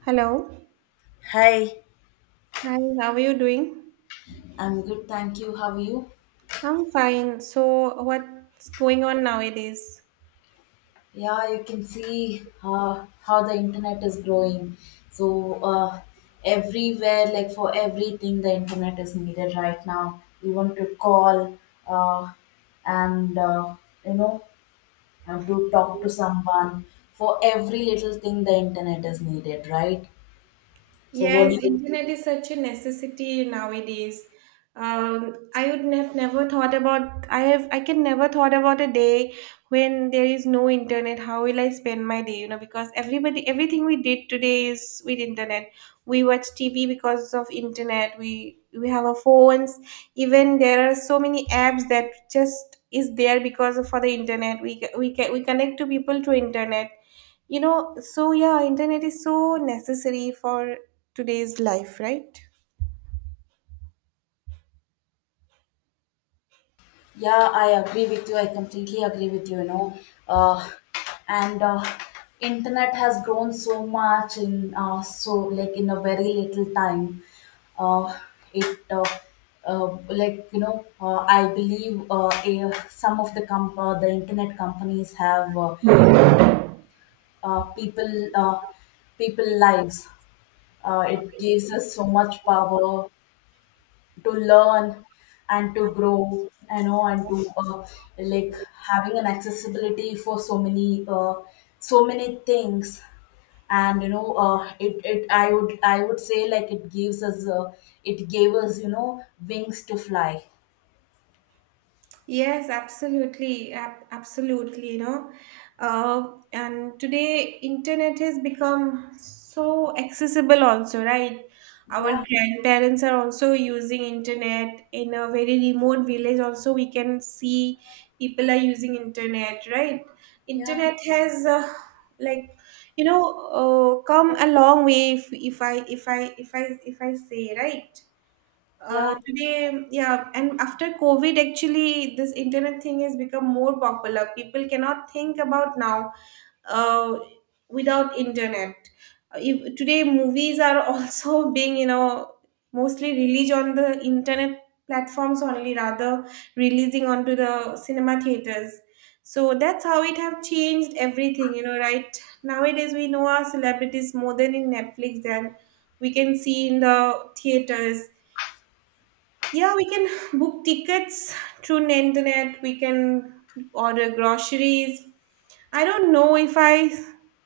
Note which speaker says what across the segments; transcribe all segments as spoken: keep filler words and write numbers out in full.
Speaker 1: Hello.
Speaker 2: Hi,
Speaker 1: Hi, how are you doing?
Speaker 2: I'm good, thank you. How are you?
Speaker 1: I'm fine. So, what's going on nowadays?
Speaker 2: Yeah, you can see uh, how the internet is growing. So, uh, everywhere, like for everything, the internet is needed right now. You want to call uh, and, uh, you know, and to talk to someone. For every little thing, the internet is needed, right? So, what
Speaker 1: Yes,
Speaker 2: do you
Speaker 1: internet is such a necessity nowadays. Um, I would have never thought about I have I can never thought about a day when there is no internet. How will I spend my day? You know, because everybody everything we did today is with internet. We watch T V because of internet. We we have our phones, even there are so many apps that just is there because of for the internet. We ca- we can we connect to people through internet, you know so yeah, internet is so necessary for today's life, right?
Speaker 2: Yeah, I agree with you. I completely agree with you, you know. Uh, and uh, Internet has grown so much in uh, so like in a very little time. Uh, it uh, uh, like you know uh, I believe, uh, a, some of the comp- uh, the internet companies have uh, uh, people uh, people lives. Uh, it gives us so much power to learn and to grow, you know, and to— uh, like having an accessibility for so many uh, so many things. And you know uh, it, it i would i would say, like, it gives us uh, it gave us, you know, wings to fly.
Speaker 1: Yes, absolutely, ab- absolutely. You know, uh, and today internet has become so accessible. Also, right? Our
Speaker 2: Yeah,
Speaker 1: grandparents are also using internet in a very remote village. Also, we can see people are using internet. Right?
Speaker 2: yeah,
Speaker 1: Internet has uh, like you know uh, come a long way. If if I if I if I if I say, right,
Speaker 2: yeah.
Speaker 1: uh, today, yeah, and after COVID, actually, this internet thing has become more popular. People cannot think about now uh, without internet. Uh, If today, movies are also being, you know, mostly released on the internet platforms only, rather releasing onto the cinema theaters. So that's how it have changed everything, you know, right? Nowadays, we know our celebrities more than in Netflix than we can see in the theaters. Yeah, we can book tickets through the internet. We can order groceries. I don't know if I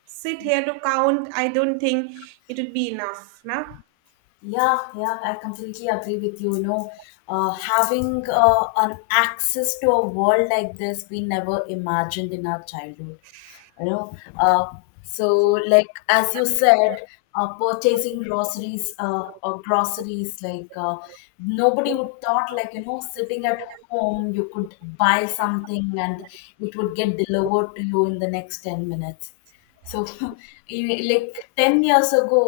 Speaker 1: sit here to count. I don't think it would be enough. Now,
Speaker 2: Yeah, yeah, I completely agree with you. You know, uh, having uh, an access to a world like this, we never imagined in our childhood. You know, uh, so like, as you said, uh, purchasing groceries, uh, or groceries, like, uh, nobody would thought, like, you know, sitting at home you could buy something and it would get delivered to you in the next ten minutes. So, in- like ten years ago,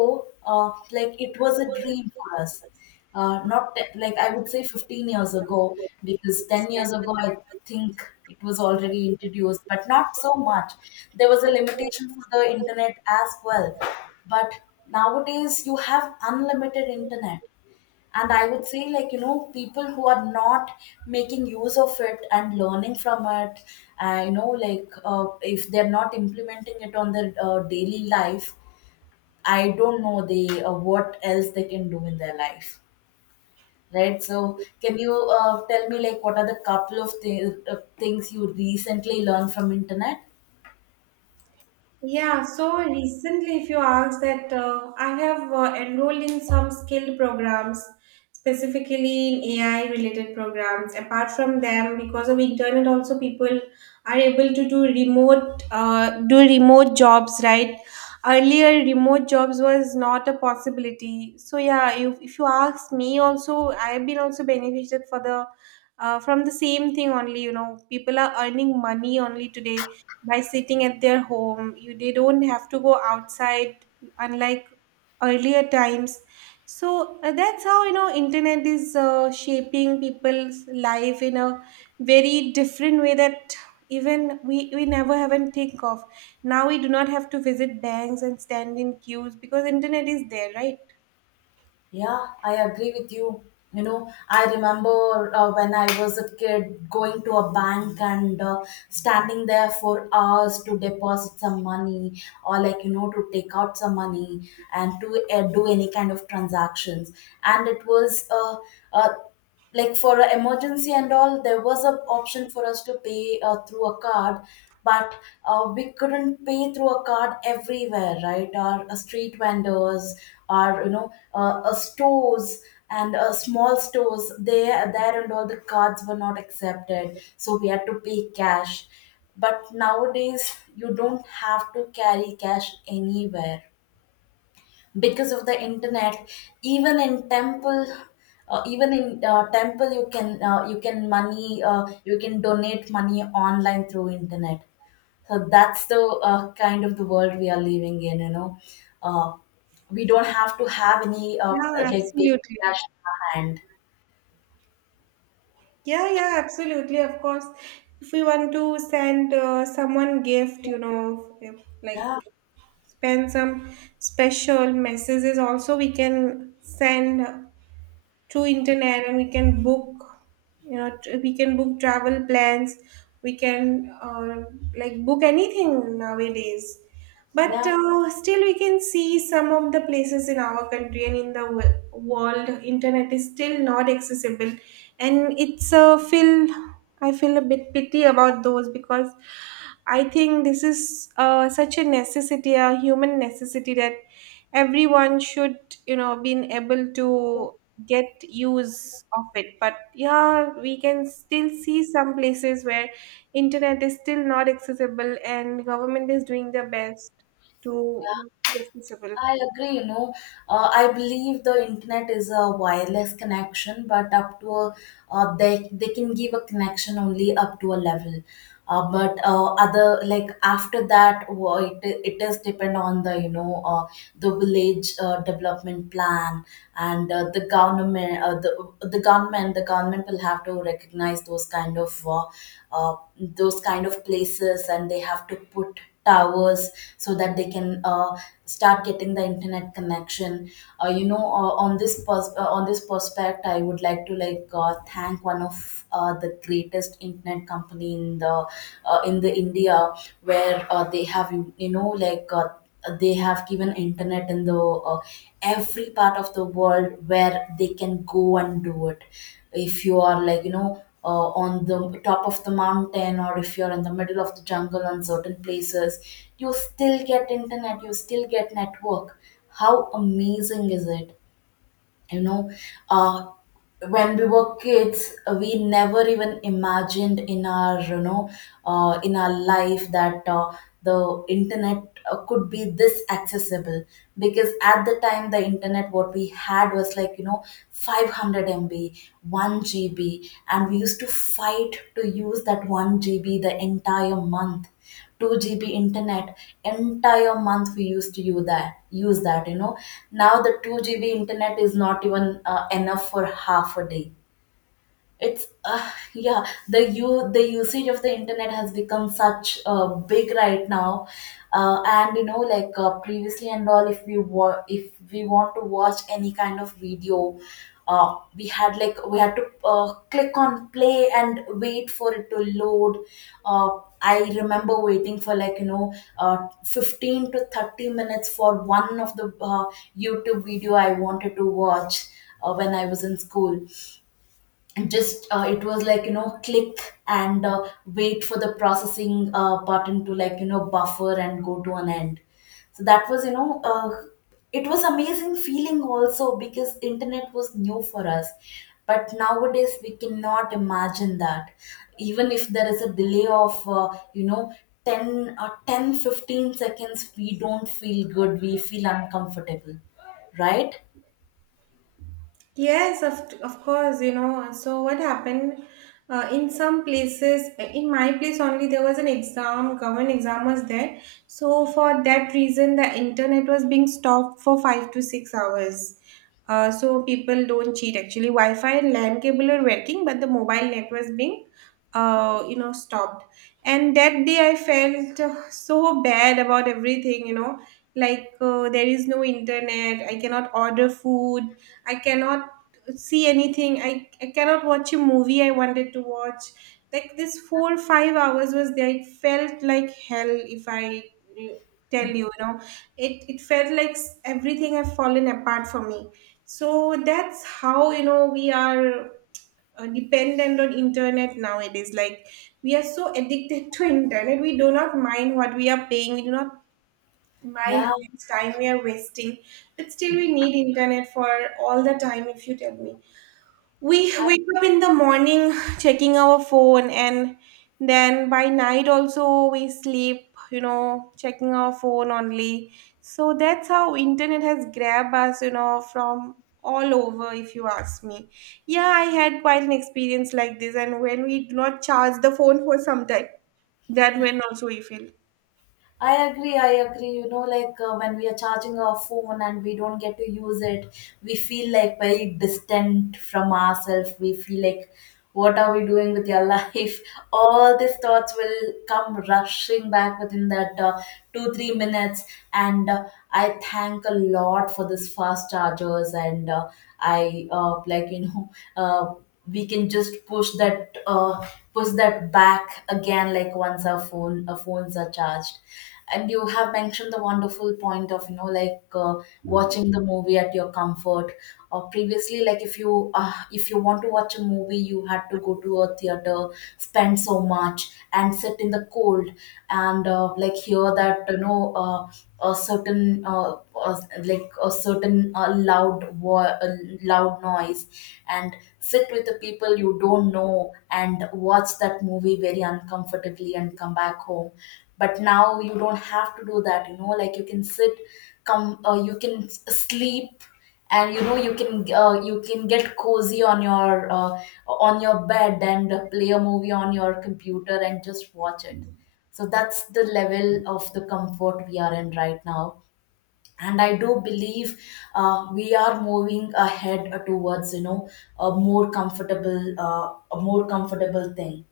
Speaker 2: uh, like it was a dream for us. Uh, not te- Like, I would say fifteen years ago, because ten years ago, I think it was already introduced, but not so much. There was a limitation for the internet as well. But nowadays, you have unlimited internet, and I would say, like, you know, people who are not making use of it and learning from it, uh, you know like uh, if they're not implementing it on their uh, daily life, I don't know, they uh, what else they can do in their life, right? So can you, uh, tell me, like, what are the couple of th- uh, things you recently learned from internet?
Speaker 1: yeah, so recently, if you ask that, uh, I have uh, enrolled in some skilled programs, specifically in A I related programs. Apart from them, because of internet, also people are able to do remote uh, do remote jobs, right? Earlier, remote jobs was not a possibility. So yeah, if, if you ask me, also I have been also benefited for the uh, from the same thing only. You know, people are earning money only today by sitting at their home, you they don't have to go outside, unlike earlier times. So uh, that's how you know internet is uh, shaping people's life in a very different way that even we we never even think of. Now we do not have to visit banks and stand in queues because internet is there, right?
Speaker 2: Yeah, I agree with you. You know, I remember uh, when I was a kid going to a bank and, uh, standing there for hours to deposit some money, or, like, you know, to take out some money and to uh, do any kind of transactions. And it was, uh, uh, like, for a emergency and all, there was an option for us to pay uh, through a card. But uh, we couldn't pay through a card everywhere, right? Our uh, street vendors, our, you know, uh, uh, stores, and uh, small stores, they, there, and all the cards were not accepted, so we had to pay cash. But nowadays you don't have to carry cash anywhere because of the internet. Even in temple, uh, even in uh, temple you can, uh, you can money uh, you can donate money online through internet. So that's the uh, kind of the world we are living in, you know. uh, we don't have to have any, uh,
Speaker 1: Yeah,
Speaker 2: like, paper
Speaker 1: absolutely.
Speaker 2: cash in our hand.
Speaker 1: Yeah, yeah, absolutely. Of course, if we want to send uh, someone gift, you know, if,
Speaker 2: Yeah,
Speaker 1: like spend some special messages also we can send through internet, and we can book, you know tr- we can book travel plans. We can uh, like book anything nowadays, but
Speaker 2: yeah.
Speaker 1: uh, still we can see some of the places in our country and in the wo- world internet is still not accessible, and it's a feel I feel a bit pity about those because I think this is uh, such a necessity, a human necessity that everyone should you know been able to get use of it. But yeah, we can still see some places where internet is still not accessible, and government is doing their best to you know, make it accessible.
Speaker 2: I agree, you know. Uh, I believe the internet is a wireless connection, but up to a, uh, they, they can give a connection only up to a level. Uh, but uh, other, like, after that, wha- it, it is depend on the, you know, uh, the village, uh, development plan, and uh, the government, uh, the the government the government will have to recognize those kind of, uh, uh, those kind of places, and they have to put towers so that they can uh, start getting the internet connection. Uh, you know uh, on this pers- uh, on this prospect, I would like to, like, uh, thank one of uh, the greatest internet company in the, uh, in the India, where uh, they have, you you know, like, uh, they have given internet in the uh, every part of the world where they can go and do it. If you are, like, you know, uh, on the top of the mountain, or if you're in the middle of the jungle, on certain places, you still get internet, you still get network. How amazing is it? You know. uh, when we were kids we never even imagined in our, you know, uh, in our life that uh, the internet, uh, could be this accessible. Because at the time the internet what we had was, like, you know, five hundred m b, one g b, and we used to fight to use that one g b the entire month. two G B internet, entire month we used to use that use that, you know. Now the two G B internet is not even uh, enough for half a day. It's, uh, yeah, the u the usage of the internet has become such uh, big right now. Uh, and, you know, like, uh, previously and all, if we wa- if we want to watch any kind of video, uh, we had like we had to uh, click on play and wait for it to load. uh, I remember waiting for, like, you know, uh, fifteen to thirty minutes for one of the uh, YouTube video I wanted to watch uh, when I was in school. Just uh, it was, like, you know, click and uh, wait for the processing uh, button to, like, you know, buffer and go to an end. So that was, you know, uh, it was amazing feeling also because internet was new for us. But nowadays we cannot imagine that. Even if there is a delay of, uh, you know, ten or ten fifteen seconds, we don't feel good, we feel uncomfortable, right?
Speaker 1: Yes, of, of course, you know. So, what happened uh, in some places, eh, in my place only, there was an exam, government exam was there. So, for that reason, the internet was being stopped for five to six hours. Uh, so, people don't cheat actually. Wi Fi and LAN cable are working, but the mobile net was being, uh, you know, stopped. And that day, I felt uh, so bad about everything, you know, like uh, there is no internet, I cannot order food, I cannot see anything. I, I cannot watch a movie I wanted to watch. Like this four five hours was there. It felt like hell if I uh, tell you, you know. It it felt like s- everything had fallen apart for me. So that's how you know we are uh, dependent on internet nowadays. Like we are so addicted to internet. We do not mind what we are paying. We do not mind
Speaker 2: Yeah.
Speaker 1: how much time we are wasting, but still we need internet for all the time. If you tell me, we wake up in the morning checking our phone, and then by night also we sleep, You know, checking our phone only. So that's how internet has grabbed us, You know, from all over. If you ask me, yeah, I had quite an experience like this, and when we do not charge the phone for some time, that when also we feel.
Speaker 2: I agree, I agree. You know, like, uh, when we are charging our phone and we don't get to use it, we feel like very distant from ourselves. We feel like, what are we doing with your life? All these thoughts will come rushing back within that, uh, two, three minutes. And uh, I thank a lot for this fast chargers. And uh, I uh, like, you know, uh, we can just push that uh, push that back again, like, once our phone our phones are charged. And you have mentioned the wonderful point of, you know, like, uh, watching the movie at your comfort. Or, previously, like, if you uh, if you want to watch a movie, you had to go to a theater, spend so much, and sit in the cold, and, uh, like, hear that, you know, uh, a certain uh, uh, like a certain, uh, loud wo- uh, loud noise, and sit with the people you don't know and watch that movie very uncomfortably and come back home. But now you don't have to do that, you know. Like, you can sit, come uh, you can s- sleep, and, you know, you can, uh, you can get cozy on your, uh, on your bed, and play a movie on your computer, and just watch it. So that's the level of the comfort we are in right now. And I do believe, uh, we are moving ahead towards, you know, a more comfortable uh, a more comfortable thing.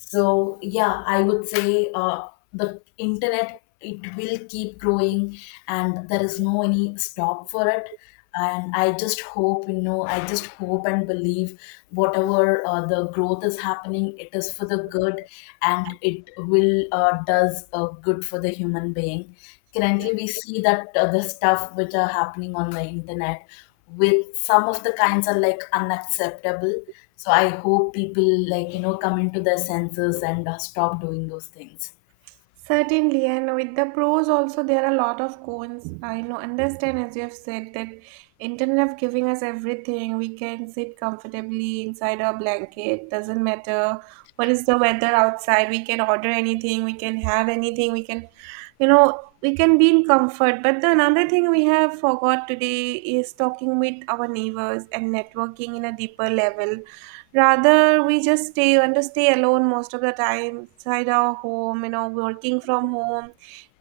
Speaker 2: So yeah, I would say, uh, the internet, it will keep growing, and there is no any stop for it. And I just hope you know, I just hope and believe whatever uh, the growth is happening, it is for the good, and it will, uh, does, uh, good for the human being. Currently, we see that uh, the stuff which are happening on the internet with some of the kinds are, like, unacceptable. So I hope people, like, you know, come into their senses and uh, stop doing those things.
Speaker 1: Certainly, and with the pros also there are a lot of cons. I know understand as you have said that internet of giving us everything. We can sit comfortably inside our blanket. Doesn't matter what is the weather outside. We can order anything. We can have anything. We can, you know, we can be in comfort. But the another thing we have forgot today is talking with our neighbors and networking in a deeper level, rather we just stay want to stay alone most of the time inside our home, you know working from home,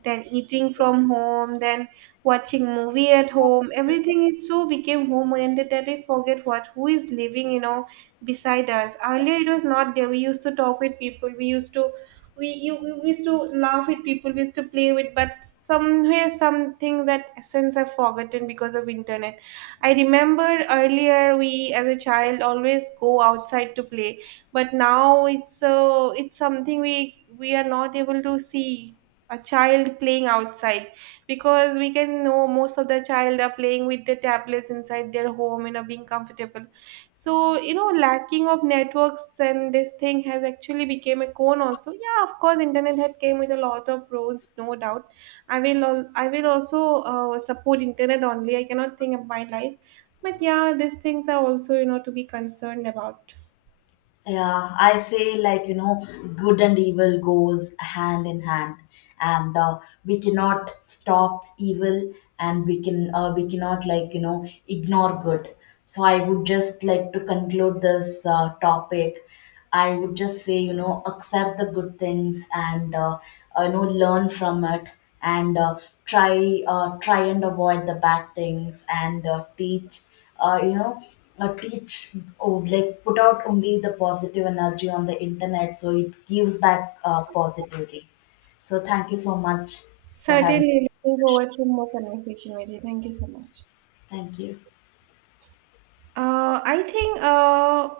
Speaker 1: then eating from home, then watching movie at home. Everything is so became home oriented that we forget what who is living, you know beside us. Earlier it was not there, we used to talk with people, we used to we, you, we we used to laugh with people, we used to play with, but somewhere something that essence are forgotten because of internet. I remember earlier we as a child always go outside to play, but now it's so it's something we we are not able to see a child playing outside, because we can know most of the child are playing with the tablets inside their home and are being comfortable. So you know lacking of networks and this thing has actually became a con also. Yeah, of course internet had came with a lot of pros, no doubt. I will al- I will also uh, support internet only. I cannot think of my life, but yeah, these things are also you know to be concerned about.
Speaker 2: Yeah, I say, like, you know, good and evil goes hand in hand, and uh, we cannot stop evil, and we can uh, we cannot, like, you know, ignore good. So I would just like to conclude this uh, topic. I would just say, you know, accept the good things, and uh, uh, you know, learn from it. And uh, try uh, try and avoid the bad things, and uh, teach, uh, you know uh, teach, or, like, put out only the positive energy on the internet so it gives back, uh, positively. So thank you so much for having
Speaker 1: Certainly, looking
Speaker 2: me.
Speaker 1: forward to more conversation with you. Thank you so much.
Speaker 2: Thank you.
Speaker 1: Uh, I think uh,